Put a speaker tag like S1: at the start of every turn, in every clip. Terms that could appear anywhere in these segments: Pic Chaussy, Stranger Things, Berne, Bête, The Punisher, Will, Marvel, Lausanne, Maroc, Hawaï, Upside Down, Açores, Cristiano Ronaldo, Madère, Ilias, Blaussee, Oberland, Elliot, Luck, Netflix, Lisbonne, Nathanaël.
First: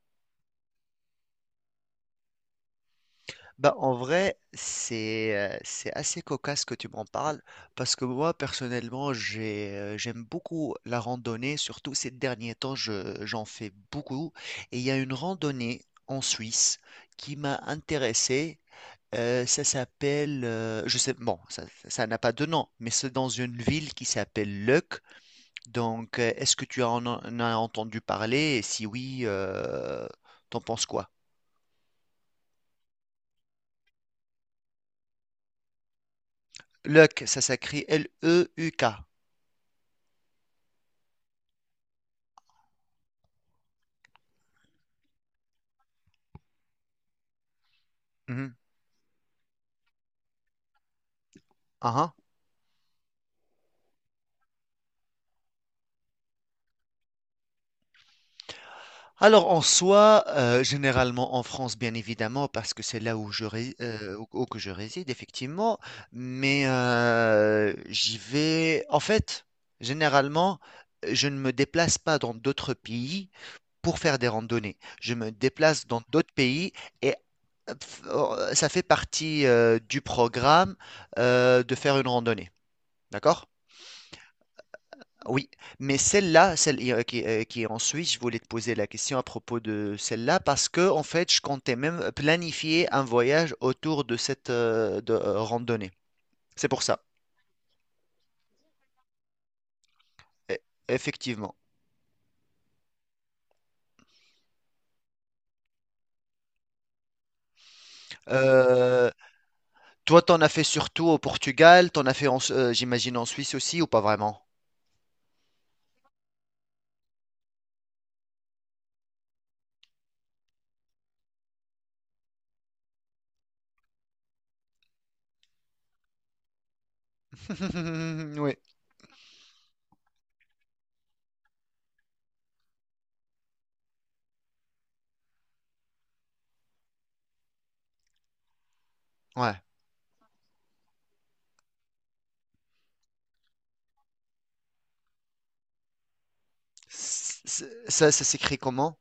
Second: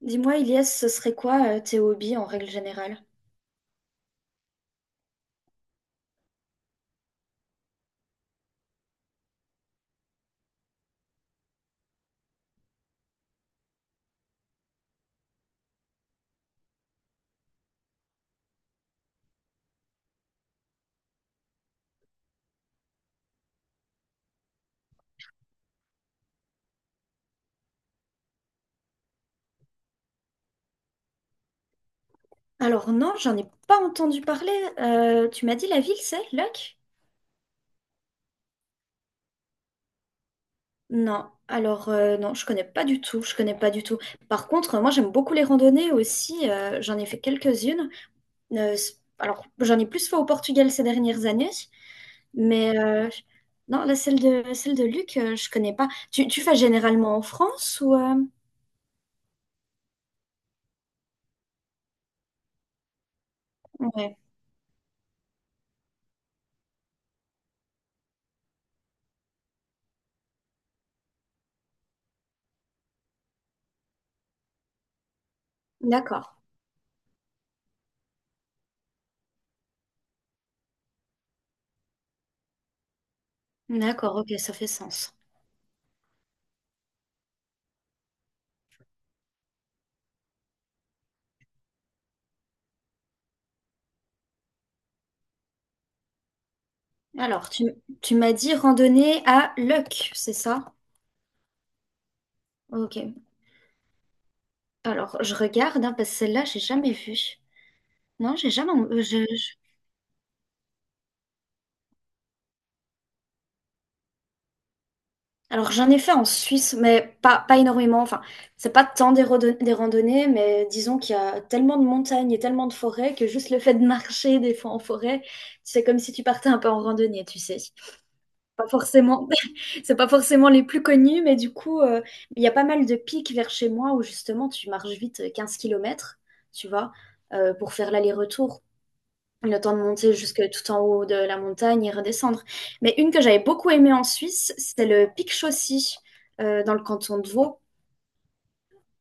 S1: Dis-moi, Ilias, ce serait quoi tes hobbies en règle générale?
S2: Bah, en vrai, c'est assez cocasse que tu m'en parles parce que moi, personnellement, j'aime beaucoup la randonnée. Surtout ces derniers temps, j'en fais beaucoup. Et il y a une randonnée en Suisse qui m'a intéressé. Ça s'appelle, je sais, bon, ça n'a pas de nom, mais c'est dans une ville qui s'appelle Leuc. Donc, est-ce que en as entendu parler? Et si oui, t'en penses quoi?
S1: Alors non, j'en ai pas entendu parler. Tu m'as dit la ville, c'est Luck?
S2: Leuc, ça s'écrit Leuk.
S1: Non, alors non, je connais pas du tout, je connais pas du tout. Par contre, moi j'aime beaucoup les randonnées aussi, j'en ai fait quelques-unes. Alors j'en ai plus fait au Portugal ces dernières années,
S2: Ah, ah.
S1: mais non, la celle de Luc, je connais pas. Tu fais généralement en France ou
S2: Alors en soi, généralement en France, bien évidemment, parce que c'est là où
S1: ouais,
S2: où que je réside, effectivement, mais j'y vais. En fait, généralement, je ne me déplace pas dans d'autres pays pour faire des randonnées. Je me déplace dans
S1: d'accord.
S2: d'autres pays et ça fait partie du programme de faire une randonnée. D'accord?
S1: D'accord, ok, ça fait sens.
S2: Oui, mais celle-là, celle qui est en Suisse, je voulais te poser la question à propos de celle-là parce que en fait, je comptais même planifier un voyage autour de cette randonnée. C'est pour ça,
S1: Alors, tu m'as dit randonnée à Luck, c'est
S2: E-
S1: ça?
S2: effectivement.
S1: Ok. Alors, je regarde, hein, parce que celle-là, j'ai jamais vue. Non, j'ai jamais.
S2: Euh, toi, t'en as fait surtout au Portugal, t'en as fait, j'imagine, en Suisse aussi ou pas vraiment?
S1: Alors, j'en ai fait en Suisse, mais pas énormément. Enfin, c'est pas tant des randonnées, mais disons qu'il y a tellement de montagnes et tellement de forêts que juste le fait de marcher des fois en forêt, c'est comme si tu partais un peu en randonnée, tu sais.
S2: Oui,
S1: Pas forcément, c'est pas forcément les plus connus, mais du coup, il y a pas mal de pics vers chez moi où justement tu marches vite 15 km, tu vois, pour faire l'aller-retour. Le
S2: ouais.
S1: temps de monter jusque tout en haut de la montagne et redescendre. Mais une que j'avais beaucoup aimée en Suisse, c'est le pic Chaussy, dans le canton de Vaud.
S2: Ça, ça s'écrit comment?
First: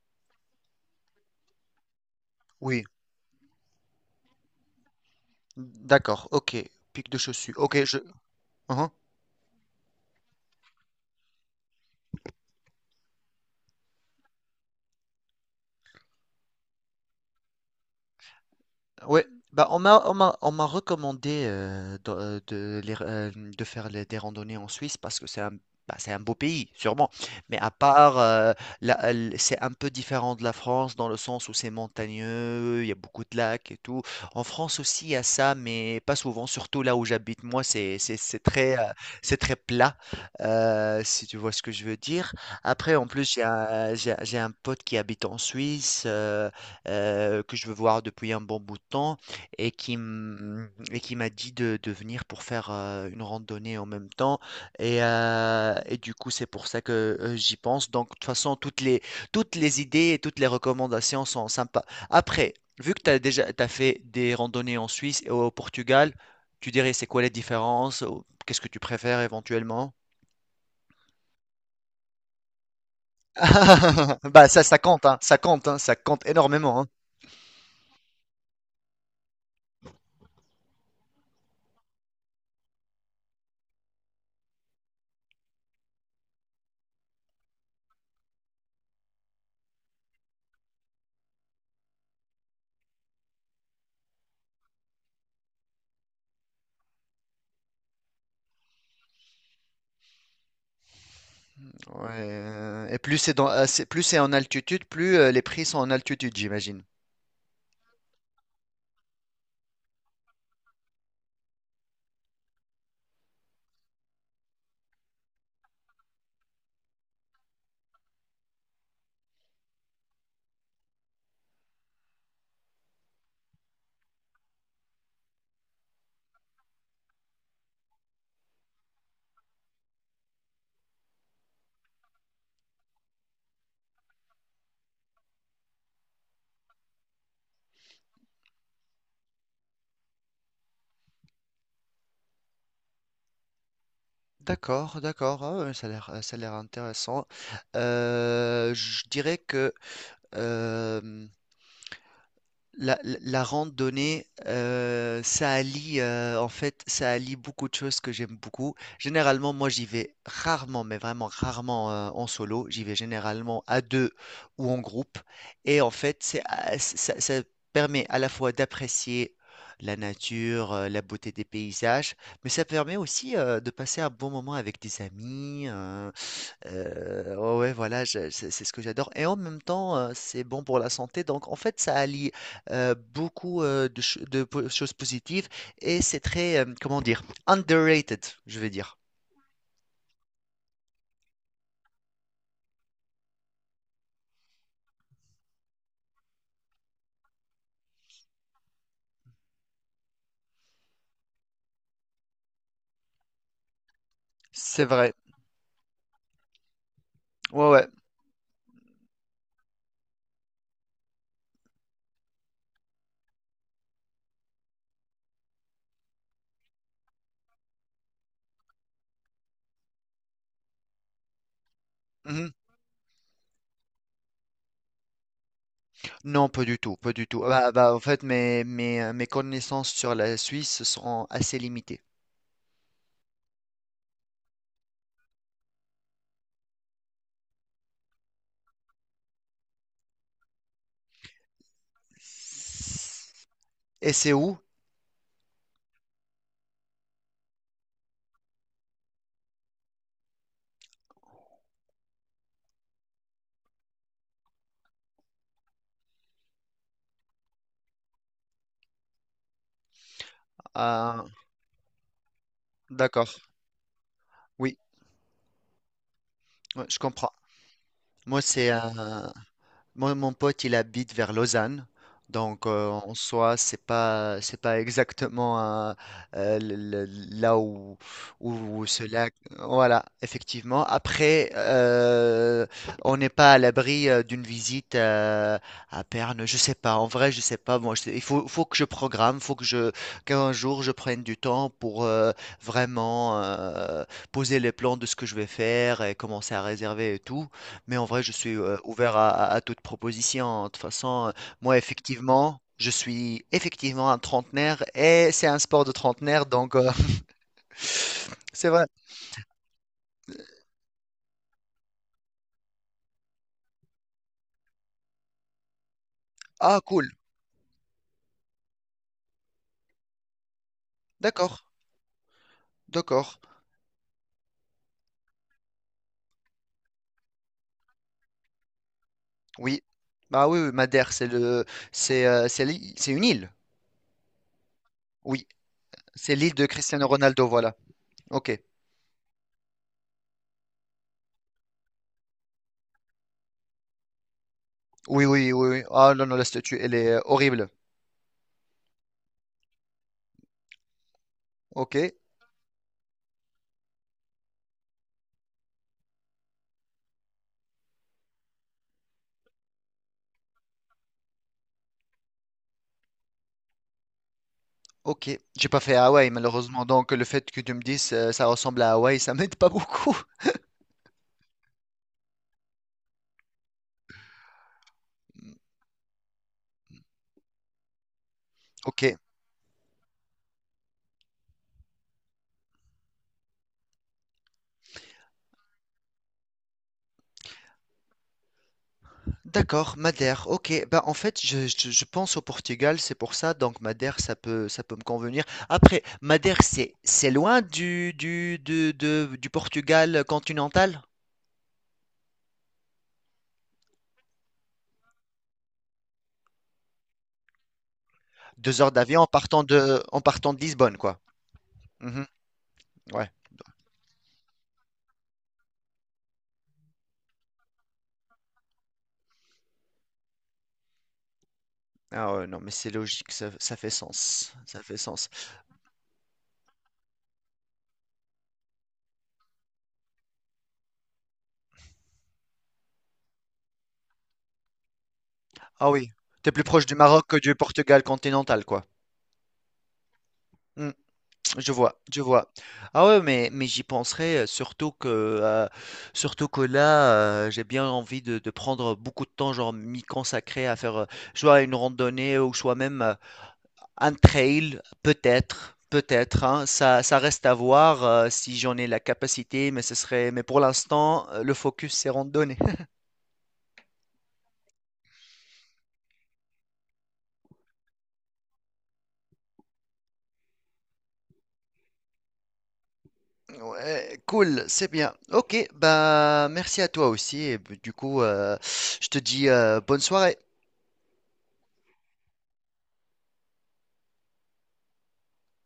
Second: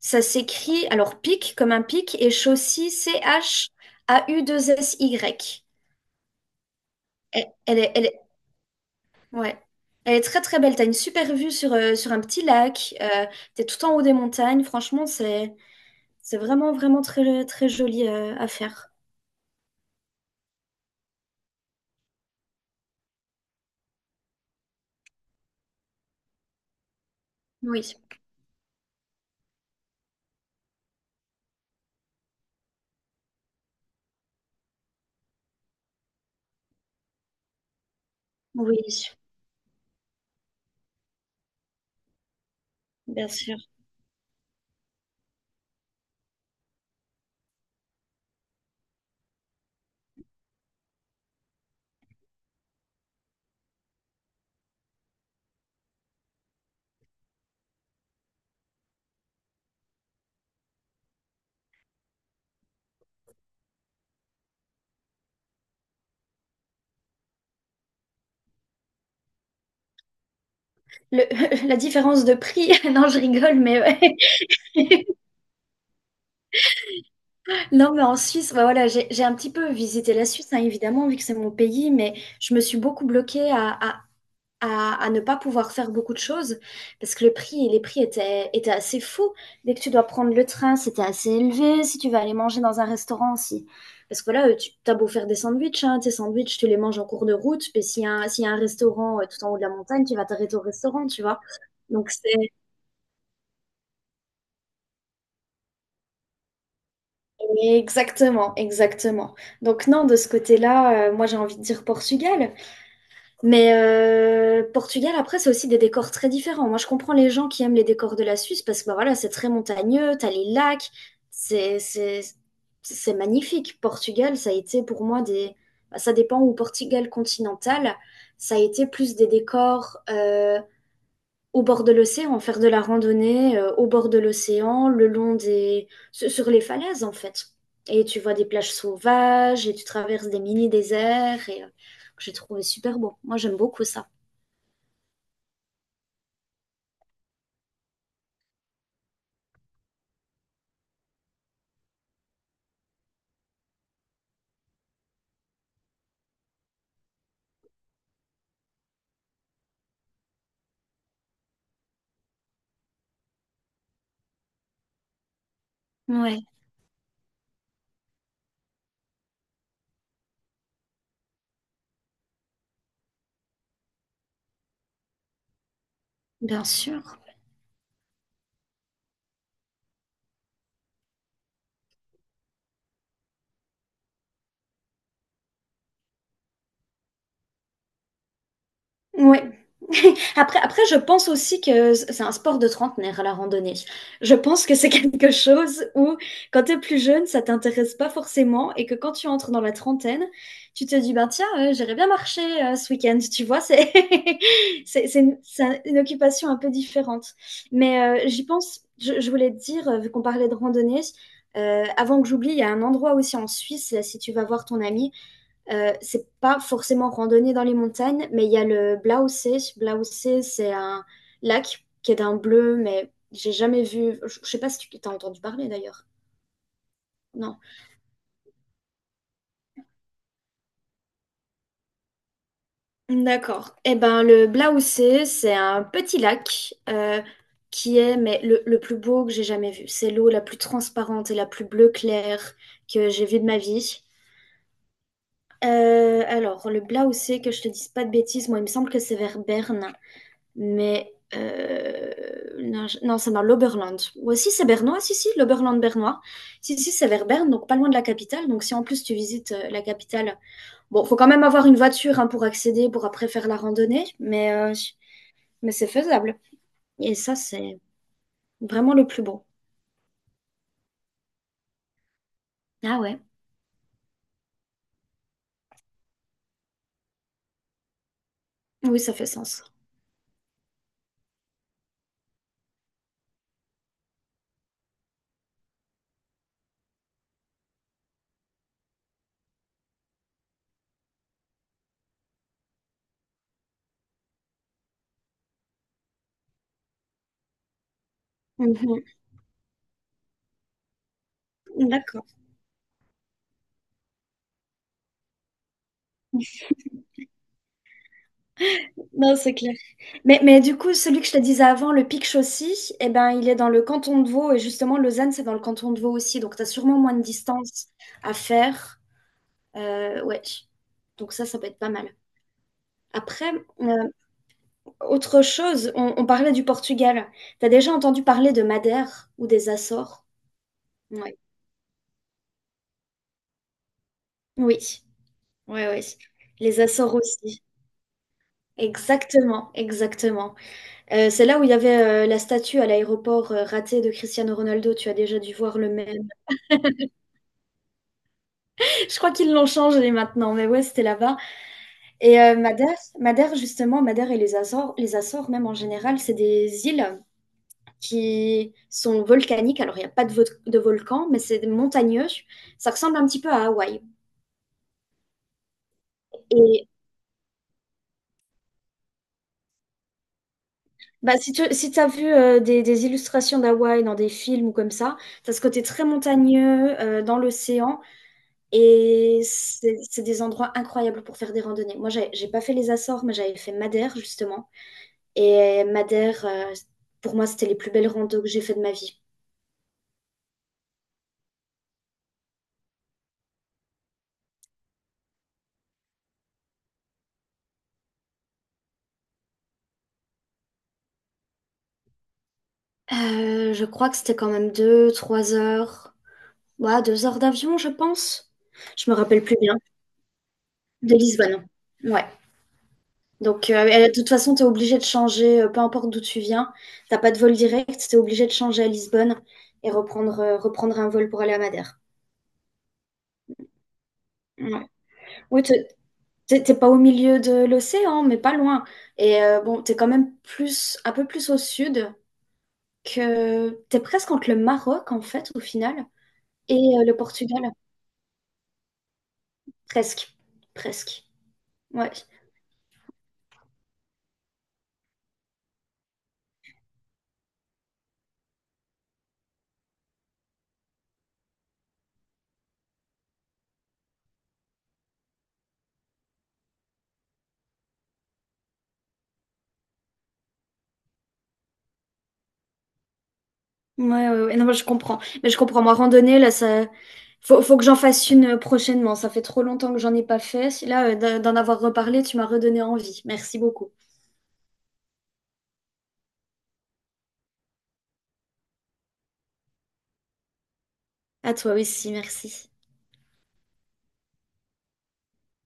S1: Ça s'écrit, alors pic comme un pic, et
S2: Oui,
S1: Chaussy, C-H-A-USSY.
S2: d'accord, ok. Pic de
S1: Elle,
S2: chaussures.
S1: elle
S2: Ok,
S1: est-
S2: je.
S1: elle est
S2: Uh-huh.
S1: Ouais. Elle est très très belle. T'as une super vue sur, sur un petit lac. T'es tout en haut des montagnes. Franchement, c'est vraiment vraiment très très joli à faire.
S2: Ouais, bah on m'a recommandé de faire des randonnées en Suisse parce que c'est un, c'est un beau pays, sûrement. Mais à
S1: Oui,
S2: part c'est un peu différent de la France dans le sens où c'est montagneux, il y a beaucoup de lacs et tout. En France aussi il y a ça, mais pas souvent, surtout là où j'habite moi, c'est très
S1: oui,
S2: c'est très plat, si tu vois ce que je veux dire. Après, en
S1: bien
S2: plus j'ai
S1: sûr.
S2: un j'ai j'ai un pote qui habite en Suisse. Que je veux voir depuis un bon bout de temps et et qui m'a dit de venir pour faire une randonnée en même temps. Et du coup, c'est pour ça que j'y pense. Donc, de toute façon, toutes les idées et toutes les recommandations sont sympas. Après, vu que tu as déjà t'as fait des randonnées en Suisse et au Portugal, tu dirais c'est quoi les différences? Ou qu'est-ce que tu préfères éventuellement?
S1: Le, la différence de prix, non, je rigole, mais ouais.
S2: Bah ça, ça compte, hein, ça compte, hein, ça compte énormément, hein.
S1: Non, mais en Suisse, bah voilà, j'ai un petit peu visité la Suisse, hein, évidemment, vu que c'est mon pays, mais je me suis beaucoup bloquée à ne pas pouvoir faire beaucoup de choses parce que les prix étaient assez fous. Dès que tu dois prendre le train, c'était assez élevé. Si tu vas aller manger dans un restaurant aussi. Parce que là tu as beau faire des sandwichs, hein, tes sandwichs, tu les manges en cours de route. Mais s'il y a un restaurant tout en haut de la montagne, tu vas t'arrêter au restaurant, tu vois.
S2: Ouais,
S1: Donc c'est
S2: et plus plus c'est en altitude, plus les prix sont en altitude, j'imagine.
S1: exactement, exactement. Donc non, de ce côté-là, moi j'ai envie de dire Portugal. Mais Portugal, après, c'est aussi des décors très différents. Moi, je comprends les gens qui aiment les décors de la Suisse parce que bah, voilà, c'est très montagneux, t'as les lacs, c'est c'est- c'est magnifique. Portugal, ça a été pour moi des, bah, ça dépend, où Portugal continental, ça a été plus des décors, au bord de l'océan, faire de la randonnée au bord de l'océan, le long des, sur les falaises en fait. Et tu vois des plages sauvages et tu traverses des mini-déserts et que j'ai trouvé super beau. Moi j'aime beaucoup ça.
S2: D'accord, d'accord, ah ouais, ça a l'air intéressant. Je dirais que euh, la, la randonnée, ça allie, en fait, ça allie beaucoup de choses que j'aime beaucoup. Généralement, moi, j'y vais rarement, mais vraiment rarement, en solo. J'y vais généralement à deux ou en groupe. Et en fait,
S1: Ouais,
S2: ça permet à la fois d'apprécier la nature, la beauté des paysages, mais ça permet aussi, de passer un bon moment avec des amis.
S1: bien sûr.
S2: Ouais, ouais, voilà, c'est ce que j'adore. Et en même temps, c'est bon pour la santé. Donc, en fait, ça allie beaucoup de choses positives et c'est très, comment dire, underrated, je vais dire.
S1: Ouais. Après, je pense aussi que c'est un sport de trentenaire, la randonnée. Je pense que c'est quelque chose où, quand t'es plus jeune, ça t'intéresse pas forcément et que quand tu entres dans la trentaine, tu te dis, ben tiens, j'irais bien marcher ce week-end. Tu vois, c'est
S2: C'est vrai.
S1: c'est une, c'est un- une occupation un peu différente.
S2: Ouais, ouais.
S1: Mais j'y pense, je voulais te dire, vu qu'on parlait de randonnée, avant que j'oublie, il y a un endroit aussi en Suisse, là, si tu vas voir ton ami, c'est pas forcément randonnée dans les montagnes, mais il y a le Blaussee. Blaussee, c'est un lac qui est d'un
S2: Mhm.
S1: bleu, mais j'ai jamais vu. Je sais pas si tu t'as entendu parler d'ailleurs.
S2: Non, pas du tout, pas du tout.
S1: Non.
S2: Bah, bah, en fait, mes connaissances sur la Suisse sont assez limitées.
S1: D'accord. Eh ben, le Blaussee, c'est un petit lac qui est mais le plus beau que j'ai jamais vu. C'est l'eau la plus transparente et la plus bleue claire que j'ai vue de ma vie.
S2: Et c'est où?
S1: Alors, le Blaussee, que je te dise pas de bêtises, moi, il me semble que c'est vers Berne. Mais non, non, c'est dans l'Oberland. Ou aussi, c'est bernois. Si, si, l'Oberland bernois. Si, si, c'est vers Berne, donc pas loin de la capitale. Donc, si en plus tu visites la capitale, bon, faut
S2: Ah,
S1: quand même avoir une voiture hein, pour accéder, pour après
S2: d'accord,
S1: faire la randonnée, mais, euh,
S2: oui,
S1: mais c'est faisable.
S2: ouais, je
S1: Et
S2: comprends.
S1: ça, c'est
S2: Moi, c'est
S1: vraiment le plus beau.
S2: moi, mon pote, il habite vers Lausanne. Donc,
S1: Ah
S2: en
S1: ouais,
S2: soi, c'est pas exactement euh, euh, le- le- là où, où
S1: oui,
S2: ce
S1: ça fait
S2: lac.
S1: sens.
S2: Voilà, effectivement. Après, on n'est pas à l'abri d'une visite à Berne. Je sais pas. En vrai, je sais pas. Moi, il faut, faut que je programme. Qu'un jour, je prenne du temps pour vraiment poser les plans de ce que je vais faire et commencer à réserver et tout. Mais en vrai, je suis
S1: Mhm.
S2: ouvert à, à toute proposition. De toute façon, moi,
S1: D'accord.
S2: effectivement, je suis effectivement un trentenaire et c'est un sport de trentenaire, donc c'est vrai.
S1: Non, c'est clair. Mais du coup, celui que je te disais avant, le Pic Chaussy, eh ben, il est dans le canton de Vaud. Et justement, Lausanne, c'est dans le canton de Vaud aussi. Donc, tu as
S2: Ah,
S1: sûrement
S2: cool.
S1: moins de distance à faire. Ouais. Donc, ça
S2: D'accord.
S1: peut être pas mal.
S2: D'accord.
S1: Après, euh, autre chose, on parlait du Portugal. Tu as déjà entendu parler de Madère ou des
S2: Oui.
S1: Açores?
S2: Bah oui, oui, Madère,
S1: Ouais.
S2: c'est c'est une île.
S1: Oui,
S2: Oui.
S1: oui, oui.
S2: C'est l'île de
S1: Les
S2: Cristiano
S1: Açores
S2: Ronaldo,
S1: aussi.
S2: voilà. Ok.
S1: Exactement, exactement. C'est là où il y avait la statue à l'aéroport ratée de Cristiano Ronaldo. Tu as
S2: Oui,
S1: déjà
S2: oui,
S1: dû
S2: oui,
S1: voir
S2: oui.
S1: le
S2: Ah non,
S1: même.
S2: non, la statue, elle est horrible.
S1: Je crois qu'ils l'ont changé maintenant, mais ouais, c'était là-bas.
S2: Ok.
S1: Et Madère, justement, Madère et les Açores, même en général, c'est des îles qui sont volcaniques. Alors, il n'y a pas de volcan, mais c'est montagneux. Ça ressemble un petit peu à Hawaï.
S2: Ok, j'ai pas fait Hawaï malheureusement,
S1: Et
S2: donc le fait que tu me dises ça ressemble à Hawaï, ça m'aide pas beaucoup.
S1: bah, si tu si as vu des illustrations d'Hawaï dans des films ou comme ça, tu as ce côté très montagneux dans l'océan.
S2: Ok,
S1: Et c'est des endroits incroyables pour faire des randonnées. Moi, j'ai pas fait les Açores, mais j'avais fait Madère, justement. Et Madère, pour moi, c'était les plus belles randos que j'ai fait de ma vie.
S2: d'accord, Madère, ok. Bah, en fait, je pense au Portugal, c'est pour ça, donc Madère, ça peut me convenir. Après, Madère, c'est loin du Portugal continental?
S1: Je crois que c'était quand même 2, 3 heures. Ouais, 2 heures d'avion, je pense.
S2: Deux heures
S1: Je me
S2: d'avion en
S1: rappelle plus
S2: partant
S1: bien.
S2: en partant de Lisbonne,
S1: De
S2: quoi.
S1: Lisbonne. Ouais.
S2: Mhm, ouais.
S1: Donc, et de toute façon, tu es obligé de changer, peu importe d'où tu viens. T'as pas de vol direct, tu es obligé de changer à Lisbonne et reprendre, reprendre un vol pour aller à Madère.
S2: Ah ouais, non, mais c'est logique, ça fait sens.
S1: Ouais.
S2: Ça fait sens.
S1: Oui, t'es pas au milieu de l'océan, mais pas loin. Et bon, t'es quand même plus, un peu plus au sud, que t'es presque entre le Maroc, en fait, au
S2: Ah
S1: final,
S2: oui, t'es plus
S1: et
S2: proche du
S1: le
S2: Maroc que du
S1: Portugal.
S2: Portugal continental, quoi.
S1: Presque.
S2: Hmm.
S1: Presque.
S2: Je vois,
S1: Ouais.
S2: je vois. Ah ouais, mais j'y penserai, surtout que là, j'ai bien envie de prendre beaucoup de temps, genre m'y consacrer à faire soit une randonnée ou soit même un trail, peut-être, peut-être, hein. Ça reste à voir si j'en ai la capacité, mais ce serait, mais pour l'instant, le focus c'est randonnée.
S1: Ouais, ouais, ouais. Non, mais je comprends. Mais je comprends. Moi, randonnée, là, ça. Faut que j'en fasse une prochainement. Ça fait trop longtemps que j'en ai pas fait. Là, d'en avoir reparlé, tu m'as redonné envie. Merci beaucoup.
S2: Ouais, cool, c'est bien. Ok, bah merci à toi aussi. Et bah, du coup, je te dis bonne soirée.
S1: À toi aussi, merci.